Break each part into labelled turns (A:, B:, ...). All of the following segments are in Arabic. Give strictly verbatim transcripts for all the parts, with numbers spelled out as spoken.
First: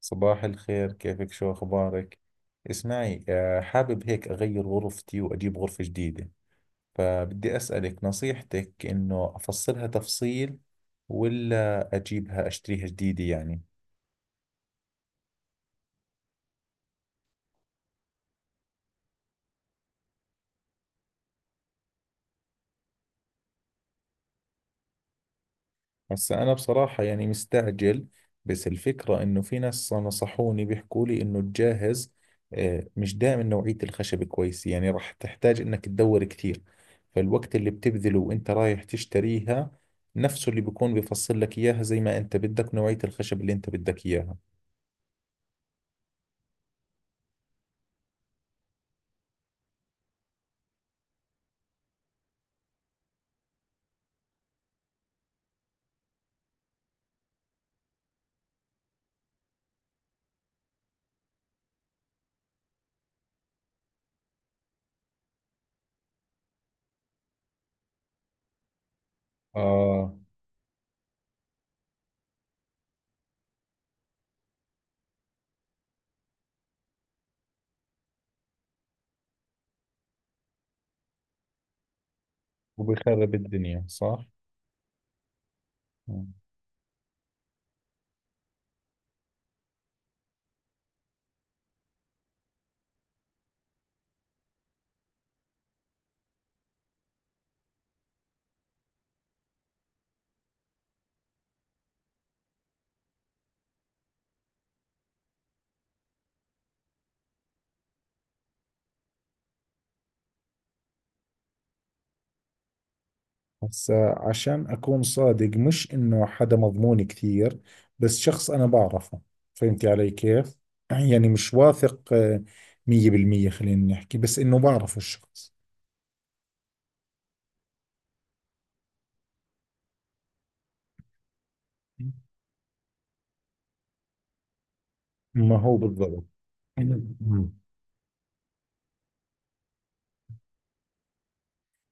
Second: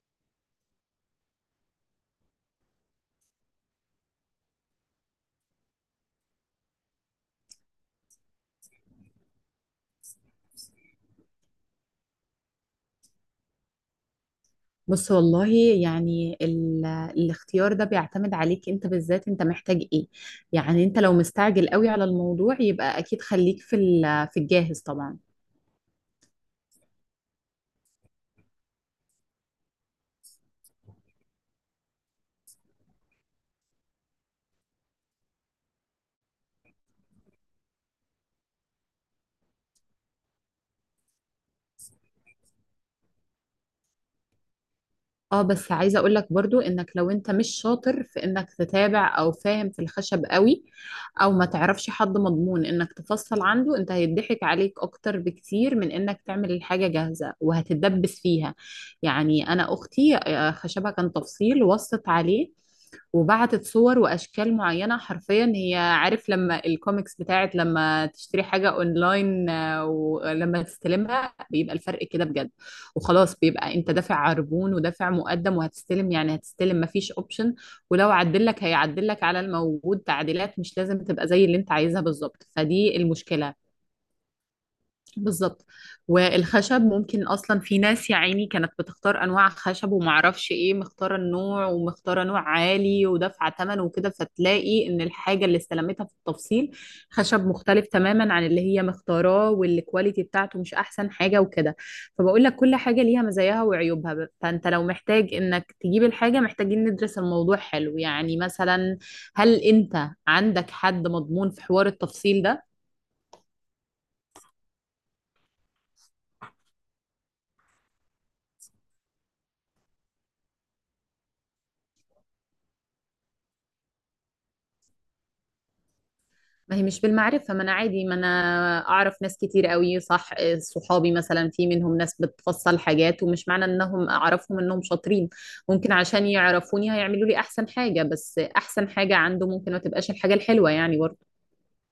A: صباح الخير، كيفك؟ شو أخبارك؟ اسمعي آه، حابب هيك أغير غرفتي وأجيب غرفة جديدة. فبدي أسألك نصيحتك، إنه أفصلها تفصيل ولا أجيبها أشتريها جديدة يعني.
B: بص والله، يعني ال... الاختيار ده بيعتمد عليك انت، بالذات انت محتاج ايه؟ يعني انت لو مستعجل قوي على الموضوع يبقى اكيد خليك في ال... في الجاهز طبعا.
A: بس أنا بصراحة يعني مستعجل. بس الفكرة إنه في ناس نصحوني، بيحكوا لي إنه الجاهز آه، مش دائما نوعية الخشب كويس، يعني راح تحتاج إنك تدور كثير. فالوقت اللي بتبذله وإنت رايح تشتريها نفسه اللي بيكون بيفصل لك إياها زي ما إنت بدك، نوعية الخشب اللي إنت بدك إياها.
B: اه، بس عايزه اقول لك برضو، انك لو انت مش شاطر في انك تتابع او فاهم في الخشب قوي، او ما تعرفش حد مضمون انك تفصل عنده، انت هيضحك عليك اكتر بكتير من انك تعمل الحاجه جاهزه وهتتدبس فيها. يعني انا اختي، آه، خشبها كان تفصيل، وصت عليه وبعتت صور واشكال معينه، حرفيا هي عارف لما الكوميكس بتاعت لما تشتري حاجه اونلاين، آه،
A: آه.
B: ولما تستلمها بيبقى الفرق كده بجد. وخلاص بيبقى انت دافع عربون ودافع مقدم وهتستلم، يعني هتستلم، مفيش اوبشن. ولو عدلك هيعدلك على الموجود، تعديلات مش لازم تبقى زي اللي انت عايزها بالظبط، فدي
A: وبخرب
B: المشكله.
A: الدنيا صح؟
B: بالظبط. والخشب ممكن اصلا، في ناس يا عيني كانت بتختار انواع خشب، ومعرفش ايه، مختاره النوع ومختاره نوع عالي ودافعه ثمن وكده، فتلاقي ان الحاجه اللي استلمتها في التفصيل خشب مختلف تماما عن اللي هي مختاراه، والكواليتي بتاعته مش احسن حاجه وكده. فبقول لك كل حاجه ليها مزاياها وعيوبها. ب- فانت لو محتاج انك تجيب الحاجه، محتاجين ندرس الموضوع حلو، يعني مثلا، هل انت عندك حد مضمون في حوار التفصيل ده؟
A: هسا عشان أكون صادق، مش إنه حدا مضمون كثير، بس شخص أنا بعرفه. فهمتي علي كيف؟ يعني مش واثق آه، مية بالمية، خلينا نحكي، بس إنه بعرفه الشخص.
B: ما هي مش بالمعرفة، ما أنا عادي، ما أنا أعرف ناس كتير قوي، صح. آه، صحابي مثلا، في منهم ناس بتفصل حاجات، ومش معنى إنهم أعرفهم إنهم شاطرين.
A: ما هو
B: ممكن
A: بالضبط.
B: عشان يعرفوني هيعملوا لي
A: مم.
B: أحسن حاجة، بس أحسن حاجة عنده ممكن ما تبقاش الحاجة الحلوة يعني برضه.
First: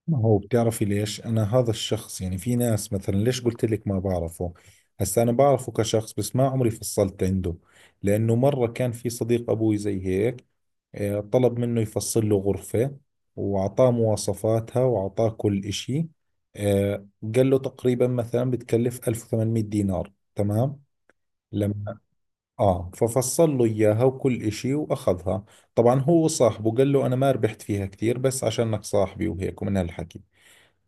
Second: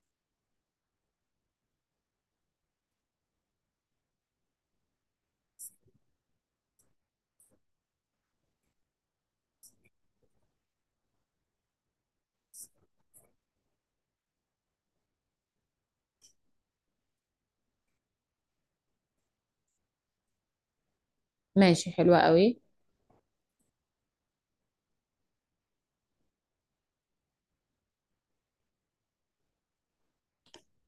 A: ما هو بتعرفي ليش أنا هذا الشخص؟ يعني في ناس مثلا، ليش قلت لك ما بعرفه. هسا أنا بعرفه كشخص، بس ما عمري فصلت عنده. لأنه مرة كان في صديق أبوي زي هيك، آه، طلب منه يفصل له غرفة، وأعطاه مواصفاتها وأعطاه كل إشي آه، قال له تقريبا مثلا بتكلف ألف وثمانمائة دينار تمام.
B: ماشي،
A: لما
B: حلوة قوي.
A: آه ففصل له إياها وكل إشي وأخذها. طبعا هو صاحبه قال له أنا ما ربحت فيها كثير، بس عشانك صاحبي وهيك ومن هالحكي.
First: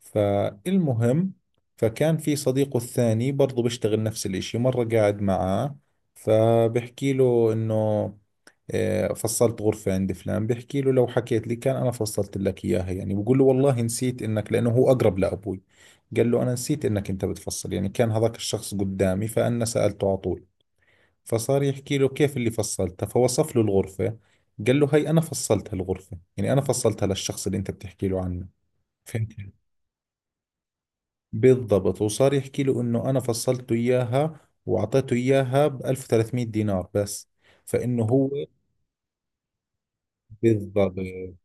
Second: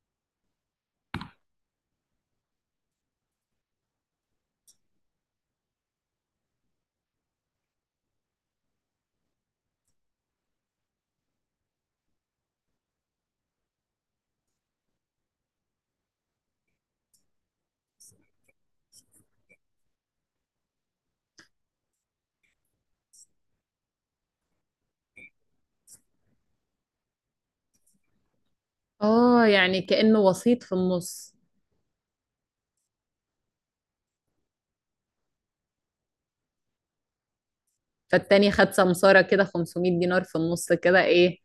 A: فالمهم، فكان في صديقه الثاني برضه بيشتغل نفس الإشي، مرة قاعد معاه فبحكي له إنه آه، فصلت غرفة عند فلان. بحكي له: لو حكيت لي كان أنا فصلت لك إياها. يعني بقول له والله نسيت إنك، لأنه هو أقرب لأبوي. قال له أنا نسيت إنك أنت بتفصل. يعني كان هذاك الشخص قدامي، فأنا سألته على طول. فصار يحكي له كيف اللي فصلتها، فوصف له الغرفة. قال له هي أنا فصلت هالغرفة، يعني أنا فصلتها للشخص اللي أنت بتحكي له عنه. فهمت.
B: آه، يعني كأنه وسيط في النص.
A: بالضبط. وصار يحكي له إنه أنا فصلته إياها وأعطيته إياها ب ألف وثلاثمائة دينار بس، فإنه هو
B: فالتاني خد سمسارة كده خمسمئة دينار في النص
A: بالضبط.
B: كده، إيه.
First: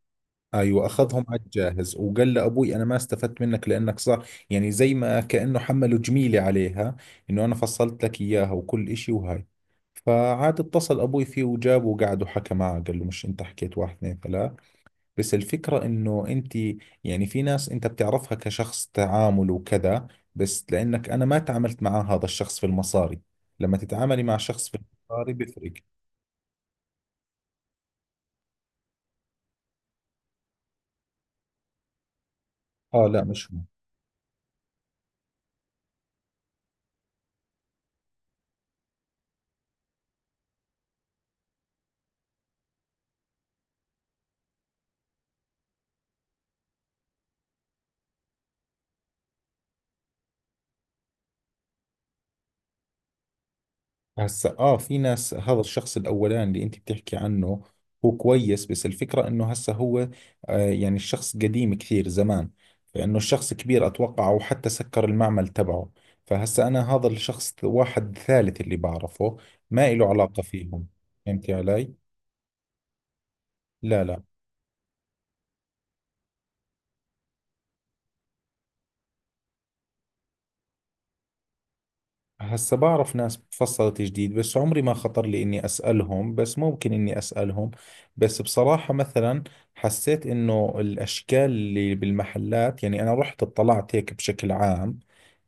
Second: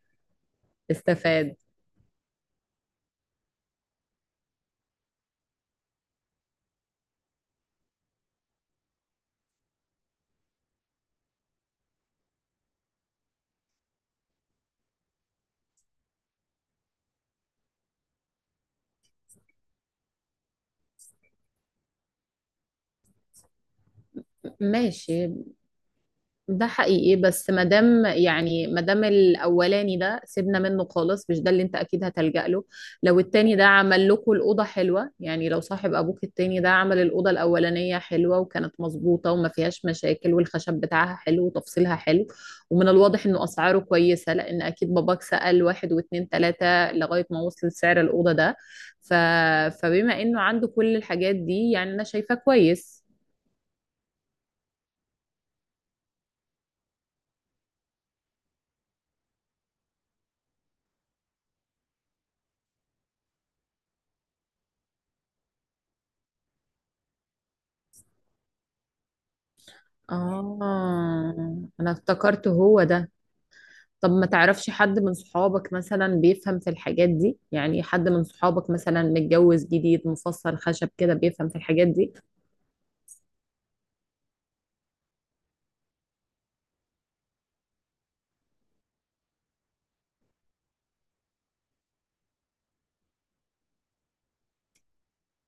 A: ايوه، اخذهم على
B: استفاد.
A: الجاهز، وقال لابوي انا ما استفدت منك، لانك صار يعني زي ما كانه حمله جميله عليها، انه انا فصلت لك اياها وكل اشي وهاي. فعاد اتصل ابوي فيه وجابه وقعد وحكى معه، قال له مش انت حكيت واحد اثنين ثلاث؟ بس الفكره انه انت، يعني في ناس انت بتعرفها كشخص تعامل وكذا، بس لانك انا ما تعاملت مع هذا الشخص في المصاري. لما تتعاملي مع شخص في
B: ماشي.
A: المصاري بيفرق.
B: ده حقيقي، بس مادام يعني مادام الاولاني ده سيبنا منه خالص، مش ده اللي انت اكيد هتلجأ له.
A: اه،
B: لو
A: لا مش
B: التاني
A: هو.
B: ده عمل لكم الاوضه حلوه، يعني لو صاحب ابوك التاني ده عمل الاوضه الاولانيه حلوه، وكانت مظبوطه وما فيهاش مشاكل، والخشب بتاعها حلو وتفصيلها حلو، ومن الواضح انه اسعاره كويسه، لان اكيد باباك سأل واحد واتنين تلاته لغايه ما وصل سعر الاوضه ده. ف... فبما انه عنده كل الحاجات دي، يعني انا شايفاه كويس.
A: هسا اه، في ناس، هذا الشخص الاولاني اللي انت بتحكي عنه هو كويس، بس الفكرة انه هسا هو آه، يعني الشخص قديم كثير زمان، فانه الشخص كبير اتوقع، او حتى سكر المعمل تبعه. فهسا انا هذا الشخص واحد ثالث اللي بعرفه، ما له علاقة فيهم.
B: اه،
A: فهمتي
B: انا
A: علي؟
B: افتكرت هو ده.
A: لا
B: طب
A: لا.
B: ما تعرفش حد من صحابك مثلا بيفهم في الحاجات دي؟ يعني حد من صحابك مثلا متجوز جديد، مفصل خشب كده، بيفهم في الحاجات دي.
A: هسا بعرف ناس تفصلت جديد، بس عمري ما خطر لي اني اسالهم، بس ممكن اني اسالهم. بس بصراحة مثلا حسيت انه الاشكال اللي بالمحلات، يعني انا رحت اطلعت هيك بشكل عام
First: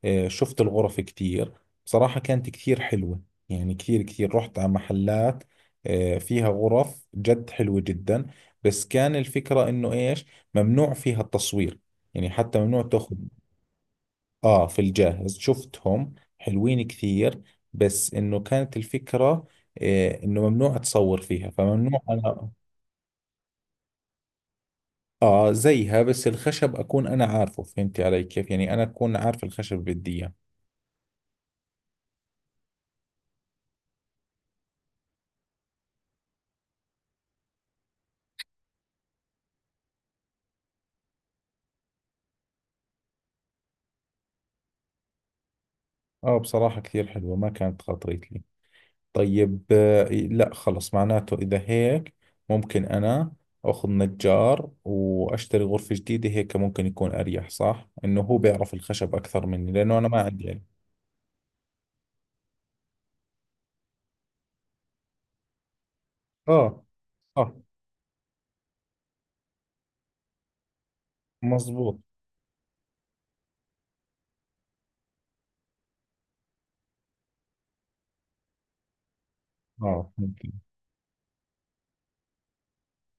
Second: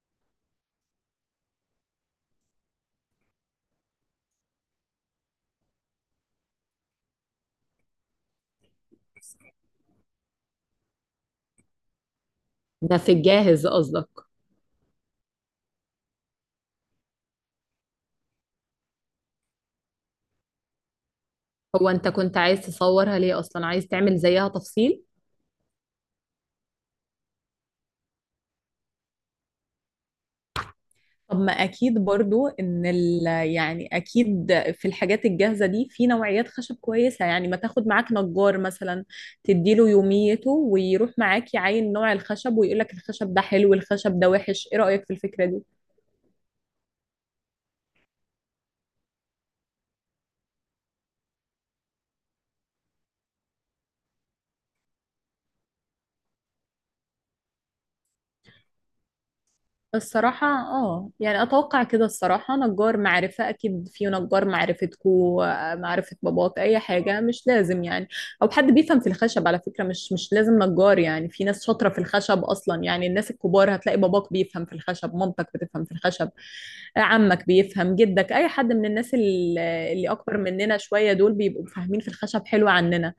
A: آه، شفت الغرف كثير. بصراحة كانت كثير حلوة. يعني كثير كثير، رحت على محلات آه، فيها غرف جد حلوة جدا. بس كان الفكرة انه ايش، ممنوع فيها التصوير. يعني حتى ممنوع
B: ده في
A: تاخذ.
B: الجاهز قصدك؟
A: آه، في الجاهز شفتهم حلوين كثير. بس إنه كانت الفكرة إيه، إنه ممنوع أتصور فيها،
B: هو
A: فممنوع
B: انت كنت
A: أنا.
B: عايز تصورها ليه اصلا؟ عايز تعمل زيها تفصيل؟
A: آه زيها، بس الخشب أكون أنا عارفه. فهمتي علي كيف؟ يعني أنا أكون عارف الخشب اللي بدي إياه.
B: طب ما اكيد برضو، ان ال يعني اكيد في الحاجات الجاهزه دي في نوعيات خشب كويسه، يعني ما تاخد معاك نجار مثلا، تديله يوميته ويروح معاك يعاين نوع الخشب، ويقول لك الخشب ده حلو الخشب ده وحش، ايه رايك في الفكره دي؟
A: آه بصراحة كثير حلوة، ما كانت خاطرت لي. طيب، آه لا، خلص معناته إذا هيك، ممكن أنا أخذ نجار وأشتري غرفة جديدة هيك، ممكن يكون أريح صح؟ إنه هو بيعرف الخشب أكثر مني، لأنه أنا ما
B: الصراحة
A: عندي علم.
B: اه، يعني اتوقع كده الصراحة، نجار معرفة اكيد، في نجار معرفتكو، معرفة باباك، اي
A: آه.
B: حاجة، مش
A: آه.
B: لازم يعني. او حد بيفهم في الخشب على فكرة، مش مش لازم نجار يعني، في ناس شاطرة
A: مظبوط.
B: في الخشب اصلا، يعني الناس الكبار، هتلاقي باباك بيفهم في الخشب، مامتك بتفهم في الخشب، عمك بيفهم، جدك، اي حد من الناس ال- اللي
A: اه
B: اكبر
A: ممكن.
B: مننا شوية، دول بيبقوا فاهمين في الخشب حلو عننا.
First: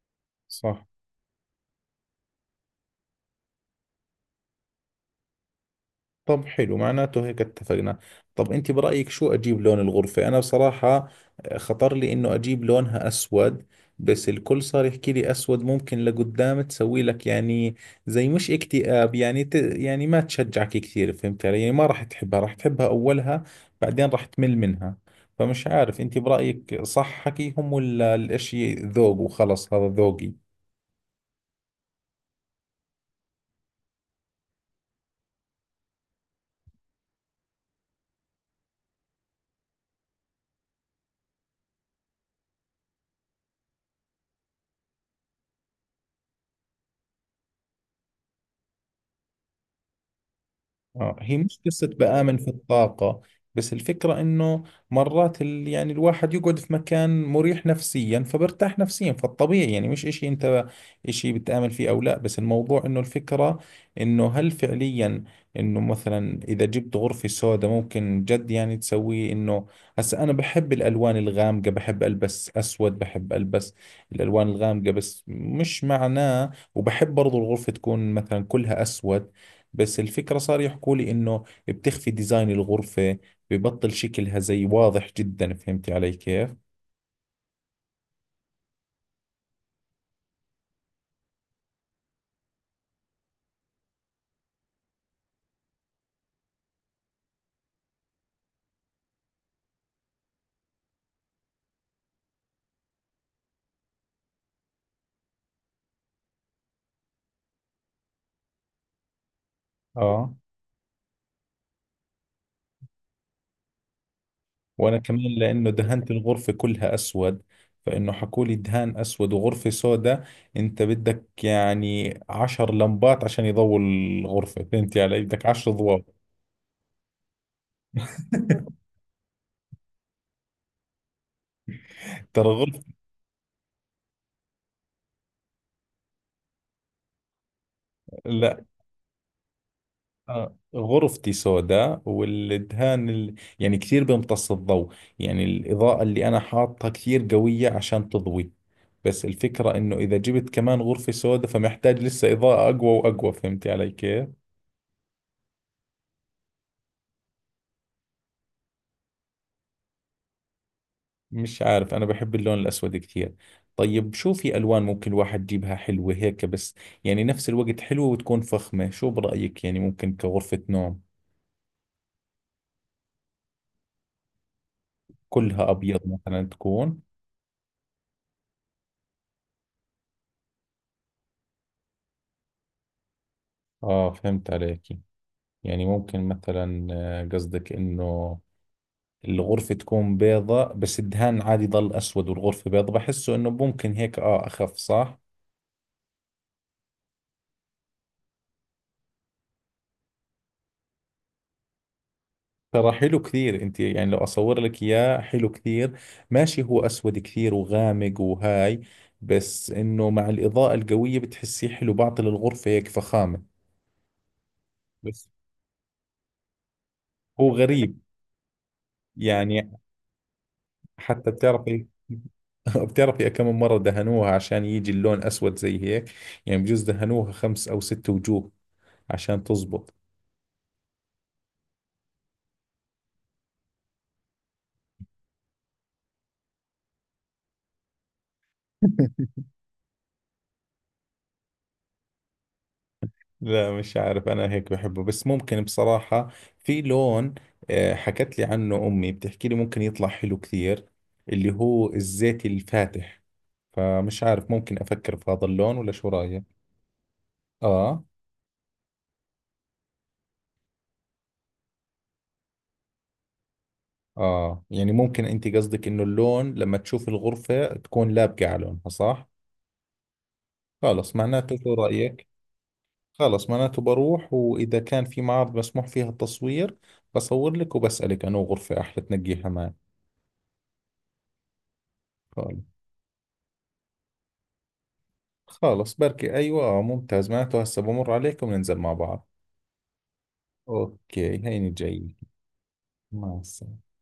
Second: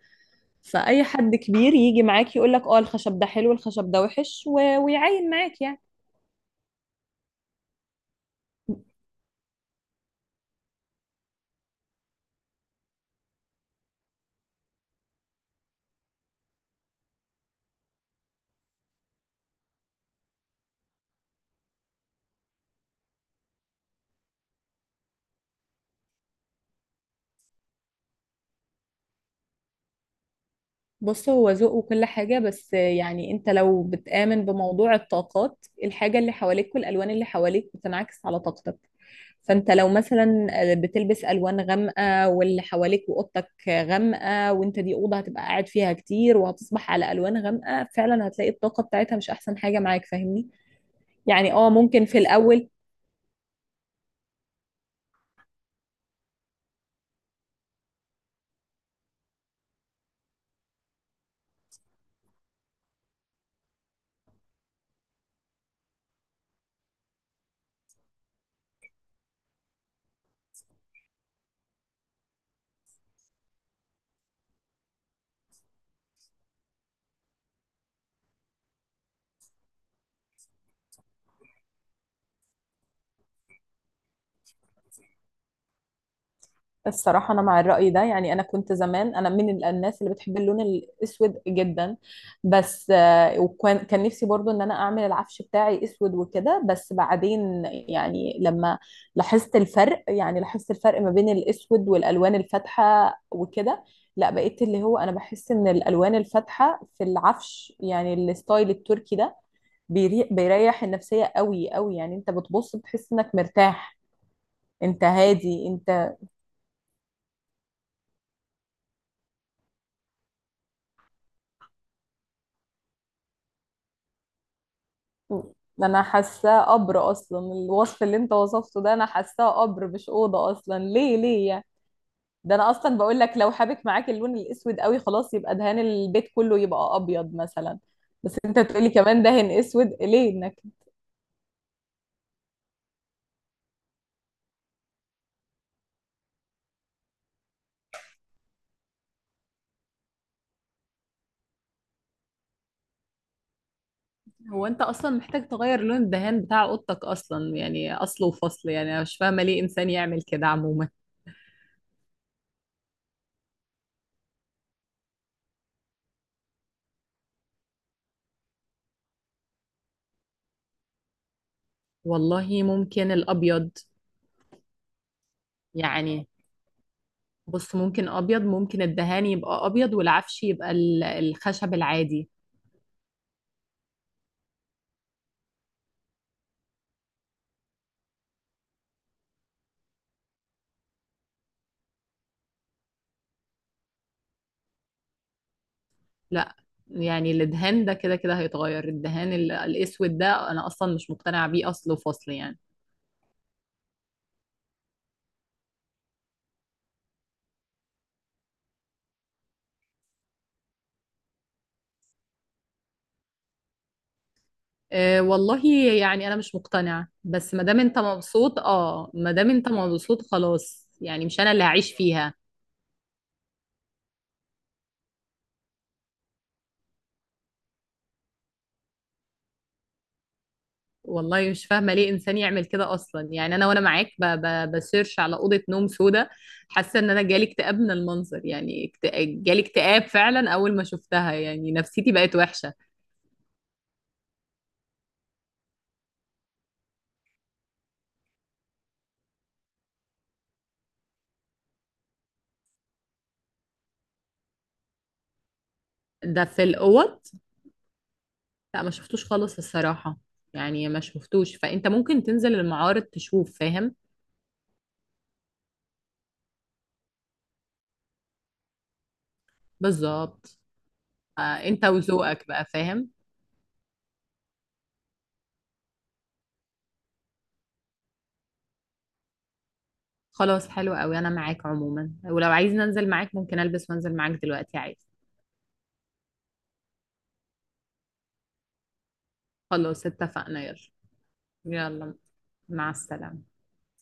A: صح.
B: فأي حد كبير يجي معاك يقولك اه الخشب ده حلو الخشب ده وحش، و... ويعاين معاك يعني.
A: طب حلو، معناته هيك اتفقنا. طب انت برأيك شو اجيب لون الغرفة؟ انا بصراحة آه، خطر لي انه اجيب لونها اسود. بس الكل صار يحكي لي اسود ممكن لقدام تسوي لك يعني، زي مش اكتئاب يعني، ت... يعني ما تشجعك كثير. فهمت علي؟ يعني ما راح تحبها، راح تحبها اولها بعدين راح تمل منها. فمش عارف، انت برأيك صح حكيهم ولا الاشي ذوق وخلص هذا ذوقي؟
B: بص، هو ذوق وكل حاجة، بس يعني انت لو بتآمن بموضوع الطاقات، الحاجة اللي حواليك والألوان اللي حواليك بتنعكس على طاقتك. فانت لو مثلا آه، بتلبس ألوان غامقة، واللي حواليك وأوضتك غامقة، وانت دي أوضة هتبقى قاعد فيها كتير وهتصبح على ألوان غامقة، فعلا هتلاقي الطاقة بتاعتها مش أحسن حاجة معاك، فاهمني.
A: آه، هي
B: يعني
A: مش
B: اه،
A: قصة
B: ممكن في
A: بآمن في
B: الأول.
A: الطاقة. بس الفكرة إنه مرات ال... يعني الواحد يقعد في مكان مريح نفسيا فبرتاح نفسيا، فالطبيعي يعني مش إشي أنت إشي بتآمن فيه أو لا. بس الموضوع إنه الفكرة إنه هل فعليا إنه مثلا إذا جبت غرفة سوداء ممكن جد يعني تسويه إنه. هسا أنا بحب الألوان الغامقة، بحب ألبس أسود، بحب ألبس الألوان الغامقة، بس مش معناه، وبحب برضو الغرفة تكون مثلا كلها أسود. بس الفكرة صار يحكوا لي إنه بتخفي ديزاين الغرفة، ببطل شكلها زي واضح جدا. فهمتي علي كيف؟
B: الصراحة أنا مع الرأي ده، يعني أنا كنت زمان، أنا من ال- الناس اللي بتحب اللون الأسود جدا، بس آه، وكان كان نفسي برضو إن أنا أعمل العفش بتاعي أسود وكده، بس بعدين يعني لما لاحظت الفرق، يعني لاحظت الفرق ما بين الأسود والألوان الفاتحة وكده، لا، بقيت اللي هو أنا بحس إن الألوان الفاتحة في العفش، يعني الستايل التركي ده بيري-
A: اه.
B: بيريح النفسية قوي قوي، يعني أنت بتبص بتحس إنك مرتاح.
A: وأنا
B: انت
A: كمان
B: هادي
A: لأنه دهنت
B: انت.
A: الغرفة كلها أسود، فإنه حكوا لي دهان أسود وغرفة سوداء، أنت بدك يعني عشر لمبات عشان يضوي الغرفة. فهمتي علي؟ بدك عشر
B: ده انا
A: أضواء
B: حاساه قبر اصلا، الوصف اللي انت وصفته ده انا حاساه قبر مش اوضه اصلا، ليه ليه يعني؟
A: ترى
B: ده انا
A: غرفة.
B: اصلا بقول لك، لو حابك معاك اللون الاسود قوي، خلاص يبقى دهان البيت كله يبقى ابيض مثلا، بس انت
A: لا.
B: تقولي كمان دهن اسود، ليه
A: آه،
B: انك؟
A: غرفتي سوداء، والدهان ال... يعني كثير بيمتص الضوء. يعني الإضاءة اللي أنا حاطها كثير قوية عشان تضوي، بس الفكرة إنه إذا جبت كمان غرفة سوداء فمحتاج لسه إضاءة أقوى وأقوى. فهمتي علي كيف؟
B: هو انت اصلا محتاج تغير لون الدهان بتاع اوضتك اصلا، يعني اصل وفصل، يعني انا مش فاهمه ليه انسان يعمل كده عموما.
A: مش عارف، أنا بحب اللون الأسود كثير. طيب شو في ألوان ممكن الواحد يجيبها حلوة هيك بس، يعني نفس الوقت حلوة وتكون فخمة؟ شو برأيك يعني؟ ممكن كغرفة نوم
B: والله ممكن الابيض.
A: كلها أبيض
B: يعني
A: مثلا تكون؟
B: بص، ممكن ابيض، ممكن الدهان يبقى ابيض والعفش يبقى ال- الخشب العادي.
A: آه فهمت عليك. يعني ممكن مثلا آه، قصدك انه الغرفة تكون بيضة، بس الدهان عادي ضل اسود والغرفة بيضة، بحسه انه ممكن هيك، اه اخف صح.
B: لا، يعني الدهان ده كده كده هيتغير، الدهان ال- الاسود ده انا اصلا مش مقتنعه بيه، اصل وفصل يعني.
A: ترى حلو كثير انت، يعني لو اصور لك اياه حلو كثير. ماشي هو اسود كثير وغامق وهاي، بس انه مع الاضاءة القوية بتحسيه حلو، بعطي للغرفة هيك فخامة.
B: أه
A: بس.
B: والله. يعني انا مش مقتنعه،
A: هو
B: بس ما دام
A: غريب،
B: انت مبسوط، اه ما دام
A: يعني
B: انت مبسوط خلاص، يعني
A: حتى
B: مش انا اللي
A: بتعرفي،
B: هعيش فيها.
A: بتعرفي كم مرة دهنوها عشان يجي اللون اسود زي هيك؟ يعني بجوز دهنوها خمس او ست وجوه عشان تزبط.
B: والله مش فاهمه ليه انسان يعمل كده اصلا، يعني انا وانا معاك ب- ب- بسيرش على اوضه نوم سودا، حاسه ان انا جالي اكتئاب من المنظر، يعني اكت- جالي اكتئاب فعلا اول ما شفتها، يعني نفسيتي بقت وحشه.
A: لا مش عارف، انا هيك بحبه. بس ممكن بصراحة في لون آه، حكت لي عنه امي، بتحكي لي ممكن يطلع حلو كثير، اللي هو الزيتي الفاتح. فمش عارف، ممكن افكر في هذا اللون ولا؟ شو رايك؟
B: ده في الاوض؟
A: اه.
B: لا، ما شفتوش خالص الصراحة، يعني ما شفتوش، فانت ممكن تنزل المعارض تشوف، فاهم.
A: اه، يعني ممكن انت قصدك انه اللون لما تشوف الغرفة تكون لابقة على لونها صح.
B: بالظبط.
A: خلص
B: آه،
A: معناته، شو
B: انت
A: رايك؟
B: وذوقك بقى، فاهم.
A: خلص معناته بروح، واذا كان في معارض مسموح فيها التصوير بصور لك وبسألك انه غرفة احلى تنقيها معي.
B: خلاص، حلو قوي، انا معاك عموما، ولو عايز ننزل معاك ممكن البس وانزل معاك دلوقتي عادي.
A: خالص، بركي. أيوة، آه، ممتاز. معناته هسه بمر عليكم ننزل مع بعض.
B: خلاص اتفقنا، يلا.
A: أوكي هيني جاي.
B: يلا، مع
A: مع
B: السلامة.
A: السلامة.